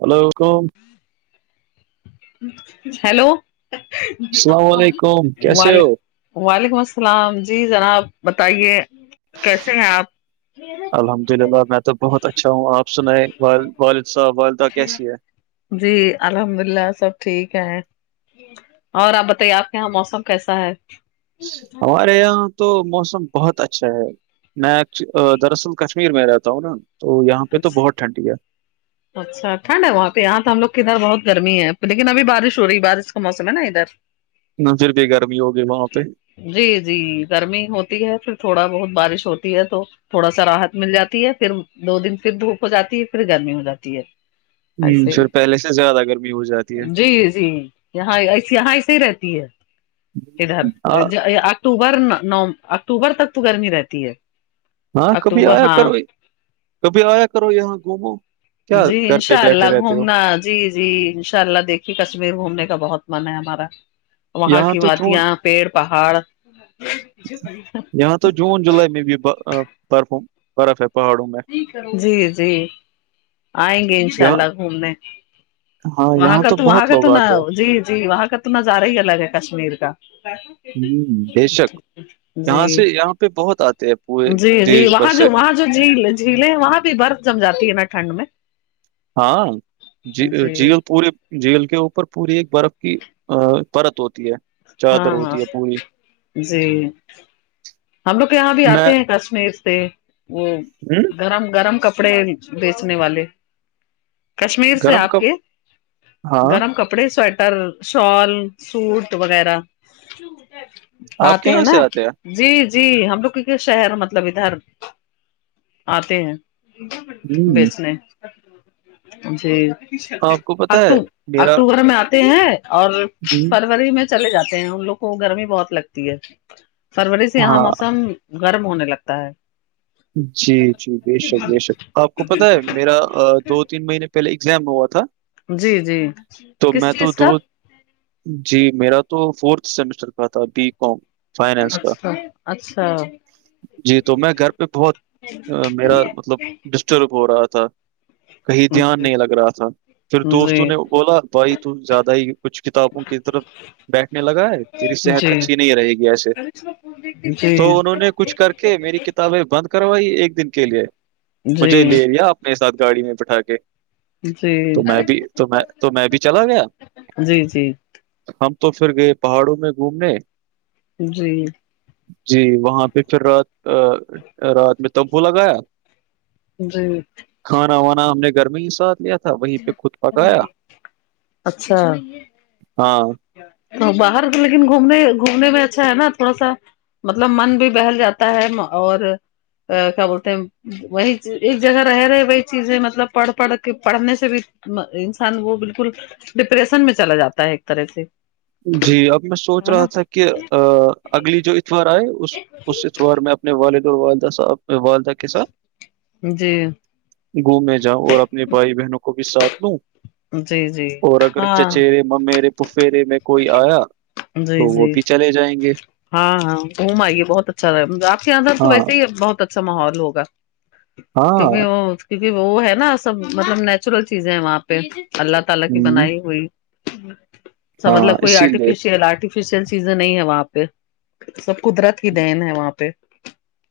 hello کوم hello جی آپ السلام کون علیکم کیسے ولے ہو وعلیکم السلام جی جناب بتائیے کیسے ہیں آپ الحمد للہ میں تو بہت اچھا ہوں آپ سناے والد صاحب والدہ کیسی ہے جی الحمد اللہ سب ٹھیک ہے اور آپ بتائیے آپ کے یہاں موسم کیسا ہے ہمارے یہاں تو موسم بہت اچھا ہے میں دراصل کشمیر میں رہتا ہوں نا تو یہاں پے تو بہت ٹھنڈی ہے اچھا ٹنڈ ہے وہاں پے یہاں تو ہم لوگ ادھر بہت گرمی ہے لیکن اب بارش ہو رہی بارش کا موسم ہے نا ادھر نا [unintelligible] گرمی ہوگی وہاں پے جی جی گرمی ہوتی ہے پھر تھوڑا بہت بارش ہوتی ہے تو تھوڑا سا راحت مل جاتی ہے پھر دو دن پھر دھوپ ہو جاتی ہے پھر گرمی ہو جاتی ہے ہم، ایسے ہی پھر پہلے سے زیادہ گرمی ہو جاتی ہے جی جی یہاں ایسے یہاں ایسے ہی رہتی ہے ادھر ہم، ہاں اکتوبر نوم اکتوبر تک تو گرمی رہتی ہے ہاں کبھی اکتوبر آیا ہاں کرو کبھی آیا کرو یہاں گھومو کیا جی گھر پہ انشاء بیٹھے اللہ رہتے ہو گھومنا جی جی ان شاء اللہ دیکھیے کشمیر گھومنے کا بہت من ہے ہمارا وہاں یہاں کی تو جون وادیاں پیڑ پہاڑ یہاں تو جون جولائی میں بھی برفوں برف ہے پہاڑوں میں جی جی آئیں گے انشاء یہاں اللہ گھومنے ہاں وہاں یہاں کا تو وہاں بہت کا تو لوگ نہ آتے ہیں جی جی وہاں کا تو نظارا ہی الگ ہے کشمیر کا ہمم بے شک یہاں جی سے یہاں پے بہت آتے پورے جی جی دیش بھر وہاں سے جو وہاں جو جھیل جھیلیں ہیں وہاں بھی برف جم جاتی ہے نا ٹھنڈ میں ہاں ج جی جیل پورے جھیل کے اوپر پوری ایک برف کی ا پرت ہوتی ہے ہاں چادر ہاں ہوتی ہے پوری جی ہم لوگ یہاں بھی آتے ہیں کشمیر سے وہ ہمم گرم گرم کپڑے بیچنے والے کشمیر سے گرم آپ کب کے ہاں گرم کپڑے سویٹر شال سوٹ وغیرہ آپ کے آتے ہیں یہاں سے نا جی جی ہم لوگ کی شہر مطلب ادھر آتے ہیں ہوں، بیچنے جی آپ کو پتا ہے اکو میرا اکتوبر میں آتے ہیں اور ہوں، فروری میں چلے جاتے ہیں ان لوگ کو گرمی بہت لگتی ہے فروری سے یہاں ہاں موسم گرم ہونے لگتا ہے جی جی بے شک بے شک آپ کو پتہ ہے میرا دو تین مہینے پہلے ایگزام ہوا تھا جی جی تو کس میں تو چیز کا دو جی میرا تو فورتھ سیمسٹر کا تھا بی کام فائننس کا اچھا اچھا جی تو میں گھر پہ بہت میرا مطلب ڈسٹرب ہو رہا تھا کہیں دھیان نہیں لگ رہا تھا پھر جی دوستوں نے بولا بائی تو زیادہ ہی کچھ کتابوں کی طرف بیٹھنے لگا ہے تیری صحت اچھی نہیں رہے گی ایسے مجھے تو انہوں نے کچھ کر کے میری ک تب بند کروائی ایک دن کے لیے مجھے لے لیا اپنے ساتھ گاڑی میں بٹھا کے جی تو میں بھی تو میں تو میں بھی چلا گیا جی ہم تو پھر گئے پہاڑوں میں گھومنے جی جی وہاں پہ پھر رات رات میں تمپو لگایا جی کھانا وانا ہم نے گرمی ہی ساتھ لیا تھا وہیں پہ خود پکایا اچھا ہاں تو باہر لیکن گھومنے گھومنے میں اچھا ہے نا تھوڑا سا مطلب من بھی بہل جاتا ہے اور کیا بولتے ہیں وہی ایک جگہ رہ رہے وہی چیزیں مطلب پڑھ پڑھ کے پڑھنے سے بھی انسان وہ بالکل ڈپریشن میں چلا جاتا ہے ایک طرح سے جی اب میں سوچ ہے نا رہا تھا کہ اگلی جو اتوار آئے اس اس اتوار میں اپنے والید والدہ صاحبنے والدہ کے ساتھ جی گھومنے جاؤں اور اپنے بھائی بہنوں کو بھی ساتھ لوں جی جی اور اگر ہاں چچیرے ممیرے پفیرے میں کوئی آیا جی تو وہ جی بھی چلے جائیں گے ہاں ہاں گھوم آئیے بہت اچھا رہ آپ کے یہدھر تو ہاں ویسے ہی بہت اچھا ماحول ہوا ہاں توکھر وہ کیونکہ وہ ہے نا سب مطلب نیچرل چیزیں ہے وہاں پہ اللہ تعالی کی ہم، بنائی ہوئی س ہاں مطلب کوئی اسی آرٹیف لیے یہ آرٹیفیشل چیزیں نہیں ہے وہاں پہ سب قدرت کی دین ہے وہاں پہ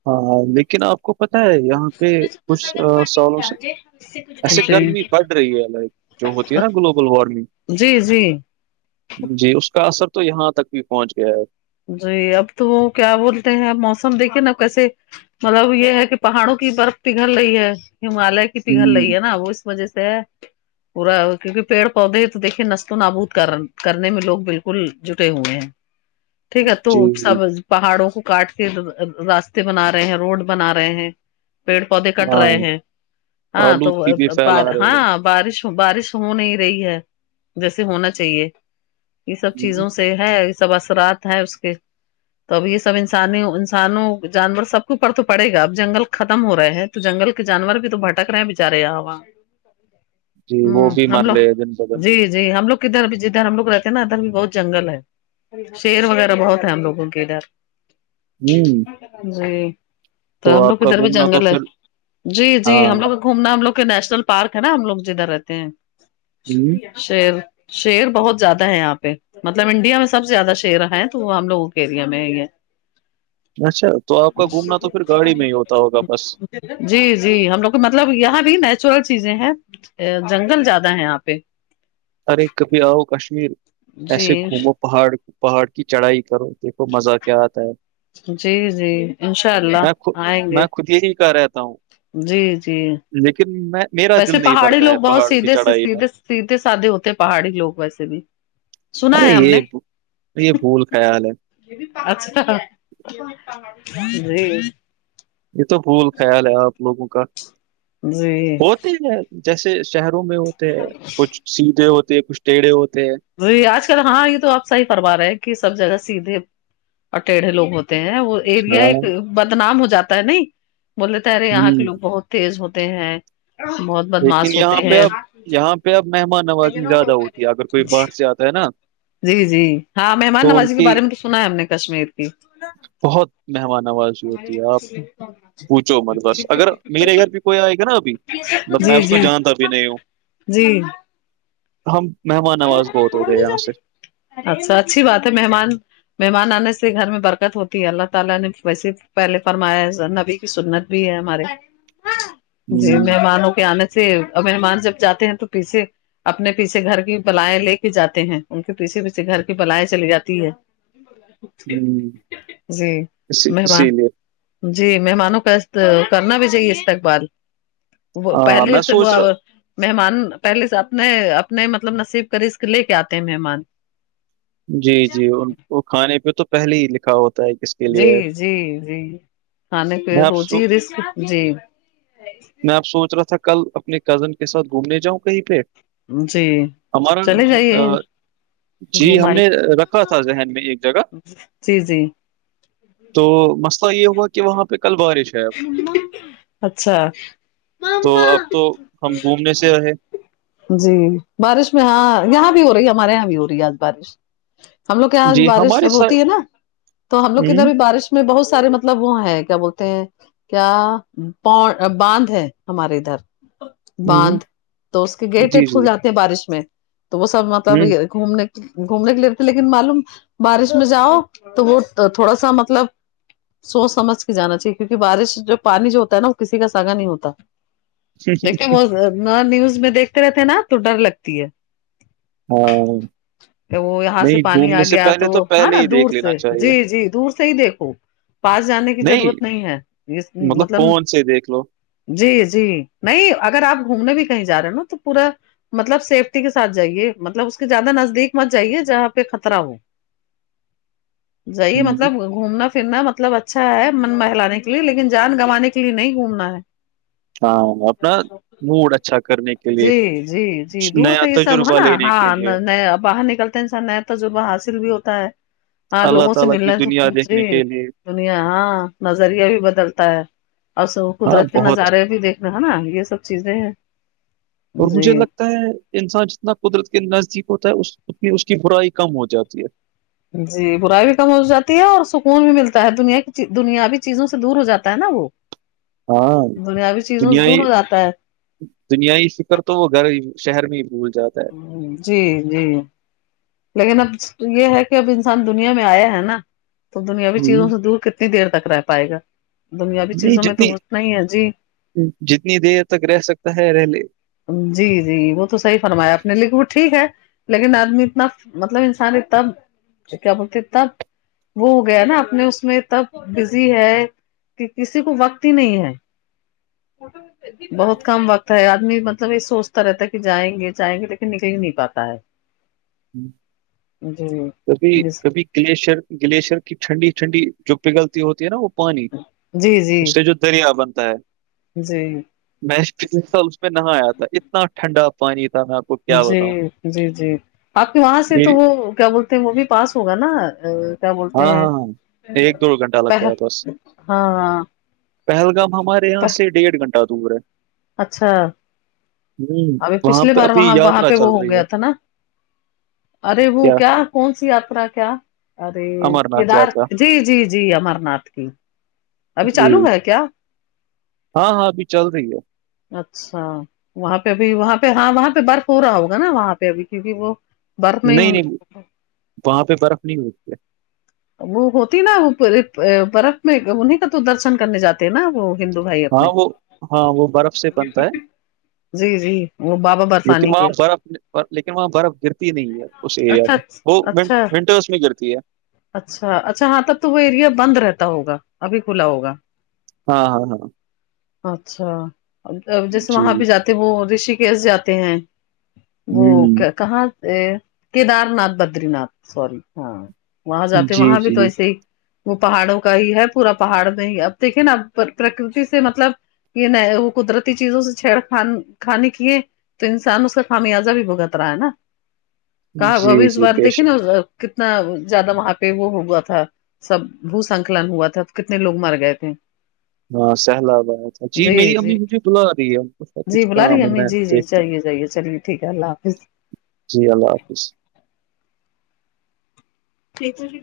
ہاں لیکن آپ کو پتا ہے یہاں پہ کچھ آ سالوں سے ایسے گرمی بڑھ رہی ہے لائک جو ہوتی ہے ناں گلوبل وارمنگ جی جی جی اس کا اثر تو یہاں تک بھی پہنچ گیا ہے جی اب تو کیا بولتے ہیں موسم دیکھیے ناں کیسے مطلب یہ ہے کہ پہاڑوں کی برف پگھل رہی ہے ہمالیہ کی پگھل ہوں، رہی ہے ناں وہ اس مزے سے ہے پورا کیونکہ پیڑ پودے تو دیکھے نست و نابود کر کرنے میں لوگ بالکل جٹے ہوئے ہیں ٹھیک ہے تو جی جی سبز پہاڑوں کو کاٹ کے راستے بنا رہے ہیں روڈ بنا رہے ہیں پیڑ پودے کٹ ہاں رہے ہیں ہاں تو آلودگی بھی بار پھیلا رہے ہیں ہاں بارش بارش ہو نہیں رہی ہے جیسے ہونا چاہیے یہ سب ہوں، چیزوں سے ہے یہ سب اثرات ہے اس کے تو اب یہ سب انسانی انسانوں جانور سب کو اوپر تو پڑے گا اب جنگل ختم ہو رہے ہے تو جنگل کے جانور بھی تو بھٹک رہے ہیں بےچارے یہاں وہاں جی وہ ہوں بھی مر ہملہ رہے ہیں دن بدن جی جی ہم لوگ کدھر ابھی جدھر ہم لوگ رہتے ناں ادھر بھی بہت جنگل ہے شیر وغیرہ بہت ہے ہم لوگوں کے ادھر نیو جی تو ہم لوگ کے ادھر بھی گھومنا تو جنگل ہے پھر جی جی ہاں ہم لوگ گھومنا ہم لوگ کے نیشنل پارک ہے ناں ہم لوگ جدھر رہتے ہیں ہوں، شیر شیر بہت زیادہ ہے یہاں پہ مطلب انڈیا میں سب سے زیادہ شیر تیرہ ہیں تو وہ ہم لوگوں کے ایریا میں ہے اچھا تو آپ کا گھومنا تو پھر گاڑی میں ہی ہوتا ہوگا بس جی جی ہم لوگ کو مطلب یہاں بھی نیچرل چیزیں ہیں جنگل زیادہ ہے یہاں پہ ارے کبھی آؤ کشمیر جی ایسے گھومو پہاڑ پہاڑ کی چڑھائی کرو دیکھو مزہ کیا آتا ہے جی جی انشاء اللہ میں خود آئیں گے میں خود یہی کا رہتا ہوں جی جی لیکن میں میرا دل ویسے نہیں پہاڑی بڑتا ہے لوگ بہت پہاڑوں کی سیدھے سے چڑھائی میں سیدھے سیدھے سادے ہوتے ہیں پہاڑی لوگ ویسے بھی سنا ارے ہے ہم یہ نے یہ بھول خیال ہے اچھا جی یہ تو بھول خیال ہے آپ لوگوں کا جی ٹیڑے جیسے شہروں میں ہوتے ہیں کچھ سیدھے ہوتے ہیں کچھ ٹیڑھے ہوتے ہیں جی آج کل ہاں یہ تو آپ صحیح فرما رہے ہیں کہ سب جگہ سیدھے اور ٹیڑھے لوگ ہو تے ہیں وہ ایریا ہاں ایک ہوں بدنام ہو جاتا ہے نہیں بولے ترے یہاں کے لوگ بہت تیز ہوتے ہیں بہت لیکن بدماش ہوتے یہاں پہ ہیں اب یہاں پہ اب مہمان نوازی زیادہ ہوتی ہے اگر کوئی باہر سے آتا ہے ناں جی جی ہاں مہمان نوازی کے بارے میں تو سنا ہے ہم نے کشمیر کی بہت مہمان نوازی ہوتی ہے آپ پوچھو مت بس اگر میرے گھر بھی کوئی آئے گا ناں ابھی مطلب میں جی اس کو جی جانتا بھی نہیں ہوں جی مہمان نواز بہت ہوتے یہاں سے اچھا اچھی بات ہے مہمان مہمان آنے سے گھر میں برکت ہوتی ہے اللہ تعالی نے ویسے پہلے فرمایا نبی کی سنت بھی ہے ہمارے [inaudible] جی مہمانوں کے آنے سے مہمان جب جاتے ہیں تو پیچھے اپنے پیچھے گھر کی بلائیں لے کے جاتے ہیں ان کے پیچھے پیچھے گھر کی بلائیں چلی جاتی ہے ہوں جی اسی مہمان اسی لیے جی مہمانوں کا کرنا بھی چاہیے استقبال وہ ہاں پہلے میں سے سوچ ہوا رہا مہمان پہلے سے اپنے اپنے مطلب نصیب کا رزاق لے کے آتے ہیں مہمان جی جی وہ کھانے پہ تو پہلے ہی لکھا ہوتا ہے کس کے جی لیے ہے جی جی کھانے پہ میں آپ روزی سو رزق میں آب سوچ رہا تھا کل اپنے کزن کے ساتھ گھومنے جاؤں کہیں پہ جی ہمارا چلے جائیے آ یہ گھوم ہم نے آئیے رکھا تھا ذہن میں ایک جگہ جی جی تو مسئلہ یہ ہوا کہ وہاں پہ کل بارش ہے اب ہما اچھا تو مما اب تو ہم گھومنے سے رہے جی بارش میں ہاں یہاں بھی ہو رہی ہے ہمارے یہاں بھی ہو رہی ہے آج بارش ہم لوگ کے یہاں جی بارش ہمارے ساتھ ہوتی ہے نہ تو ہم لوگ ادھر ہوں بھی بارش یہ بہت سارے مطلب وہ ہے کیا بولتے ہیں کیا باندھ ہے ہمارے ادھر ہوں باندھ تو اس کے گیٹ جی ویٹ جی کھول جاتے ہیں بارش میں تو وہ سب مطلب ہوں یہ گھومنے گھومنے کے لیے تھے لیکن معلوم بارش میں جاؤ تو وہ تھوڑا سا مطلب سوچ سمجھ کے جانا چاہیے کیونکہ بارش جو پانی جو ہوتا ہے نہ وہ کسی کا ساگا نہیں ہوتا دیکھیے بہت وارننگس میں دیکھتے رہتے ہیں نا تو ڈر لگتی ہے ہاں وہ یہاں سے نہیں پانی آ گھومنے سے گیا پہلے تو وہ تھا پہلے نہ ہی دور دیکھ لینا سے چاہیے جی جی دور سے ہی دیکھو پاس جانے کی ضرورت نہیں ہے اس مطلب فون سے دیکھ لو جی جی نہیں اگر آپ گھومنے بھی کہیں جا رہے ہو تو پورا مطلب سیفٹی کے ساتھ جائیے مطلب اس کے زیادہ نزدیک مت جائیے جہاں پہ خطرہ ہو جائیے ہوں، مطلب گھومنا پھرنا مطلب اچھا ہے من لانے کے لیے لیکن جان گوانے کے لیے نہیں گھومنا ہے ہاں مطلب موڈ اچھا کرنے کے لیے جی جی جی دور نیا تو یہ سب ہے تجربہ نہ لینے کے ہاں لیے نیا باہر نکل ٹنزان نیا تجربہ حاصل بھی ہوتا ہے ہاں اللہ لوگوں سے تعالیٰ کی ملنا سے دنیا جی دیکھنے کے لیے دنیا ہاں نظریہ بھی بدلتا ہے اصل ہاں قدرت کے بہت نظارے بھی دیکھ نہ ہے نا یہ سب چیزیں ہیں اور مجھے جی لگ کے انسان جتنا قدرت کے نزدیک ہوتا ہے اس کی برائی کم ہو جاتی ہے جی برائی بھی کم ہو جاتی ہے اور سکون بھی ملتا ہے دنیا کی دنیابی چیزوں سے دور ہو جاتا ہے نا وہ ہاں بوری چیزوں سے دور ہو جاتا ہے دنیائی فکر تو وہ گھر ہی شہر بھی بھول جاتا ہے ھممم جی جی [unintelligible] یے ہے کہ اب انسان دنیا میں آیا ہے نا تو دنیاوی ہوں، چیزوں سے دور کتنی دیر تک رہ پائے گا دنیاوی نہیں چیزوں میں تو جتنی گھسنا ہی ہے جی جتنی دیر تک رہ سکتا ہے رہے لے جی جی وہ تو صحیح فرمایا اپ نے لیکن وہ ٹھیک ہے لیکن آدمی اتنا مطلب انسان ہے تب کیا بولتے تب وہ ہو گیا نہ اپنے اس میں اتنا بزی ہے کی کسی کو وقت ہی نہیں ہے بہت کم وقت ہے آدمی مط لب یے سوچتا رہتا ہے کہ جائیں گے جائیں گے لیکن نکل ہی نہیں پاتا ہے ہمم جی کبھی جی کبھی گلیشر گلیشئر کی ٹھنڈی ٹھنڈی جو پگلتی ہوتی ہے نہ وہ پانی جی اس سے جو دریا بنتا ہے جی میں [unintelligible] پے نہایا تھا اتنا ٹھنڈا پانی تھا نا جی جی جی آپ کے وہاں سے تو میری وہ کیا بولتے ہیں وہ بھی پاس ہوگا نا آ کیا بولتے ہاں ہیں ہاں ہاں ایک دو گھنٹہ پہے لگتا ہے بس ہاں ہاں پہلگام ہمارے یہاں سے ڈیڑھ گھنٹہ دور ہے اچھا ہوں ابھی وہاں پچھلے پہ بار ابھی وہاں وہاں یاترا پے وہ چل ہو رہی گیا ہے تھا نا ارے وہ کیا کون سی یاترا کیا ارے امر ناتھ کیدار یاترا جی جی جی امرناتھ کی ابھی جی چالو ہے کیا ہاں ہاں ابھی چل رہی ہے اچھا وہاں پے بھی وہاں پے ہاں وہاں پے برف ہو رہا ہوگا نا وہاں پے ابھی کیونکی وہ برف میں نہیں نہیں وہاں پے برف نہیں ہوتی ہے وہ ہوتی نا وہ برف میں انہیں کا تو درشن کرنے جاتے ہے نا وہ ہندو بھائی ہاں اپنے وہ ہاں وہ برف سے بنتا ہے جی جی وہ بابا لیکن برفانی وہاں کے برف لیکن وہاں برف گرتی نہیں ہے اس ایریا اچھا میں وہ ون اچھا ونٹرس میں گرتی ہے اچھا اچھا ہاں تب تو وہ ایریا بند رہتا ہوگا ابھی کھلا ہوگا ہاں ہاں ہاں اچھا جیسے جی وہاں پے جاتے ہیں وہ رشی کیش جاتے ہیں وہ ہوں کیا کہاں سے کیدار ناتھ بدری ناتھ سوری ہاں وہاں جاتے جی وہاں بھی تو جی ایسے ہی وہ پہاڑوں کا ہی ہے پورا پہاڑ میں ہی یے اب دیکھیے نا اب پرکرتی سے مطلب یے نئے وہ قدرتی چیزوں سے چھیڑ خان خانی کیے تو انسان اس کا خمیازہ بھی بھگت رہا ہے نا کہا جی ابھی اس جی بار بے دیکھیے شک نا کتنا زیادہ وہاں پے وہ ہوا تھا سب بھوسنکلن ہوا تھا تو کتنے لوگ مر گئے تھے ہاں سیلاب آیا تھا جی میری امی مجھے بلا رہی ہے اس کا کچھ کام ہے میں دیکھ جائیے جائیے چلیے ٹھیک ہے اللہ حافظ جی اللہ حافظ [unintelligible]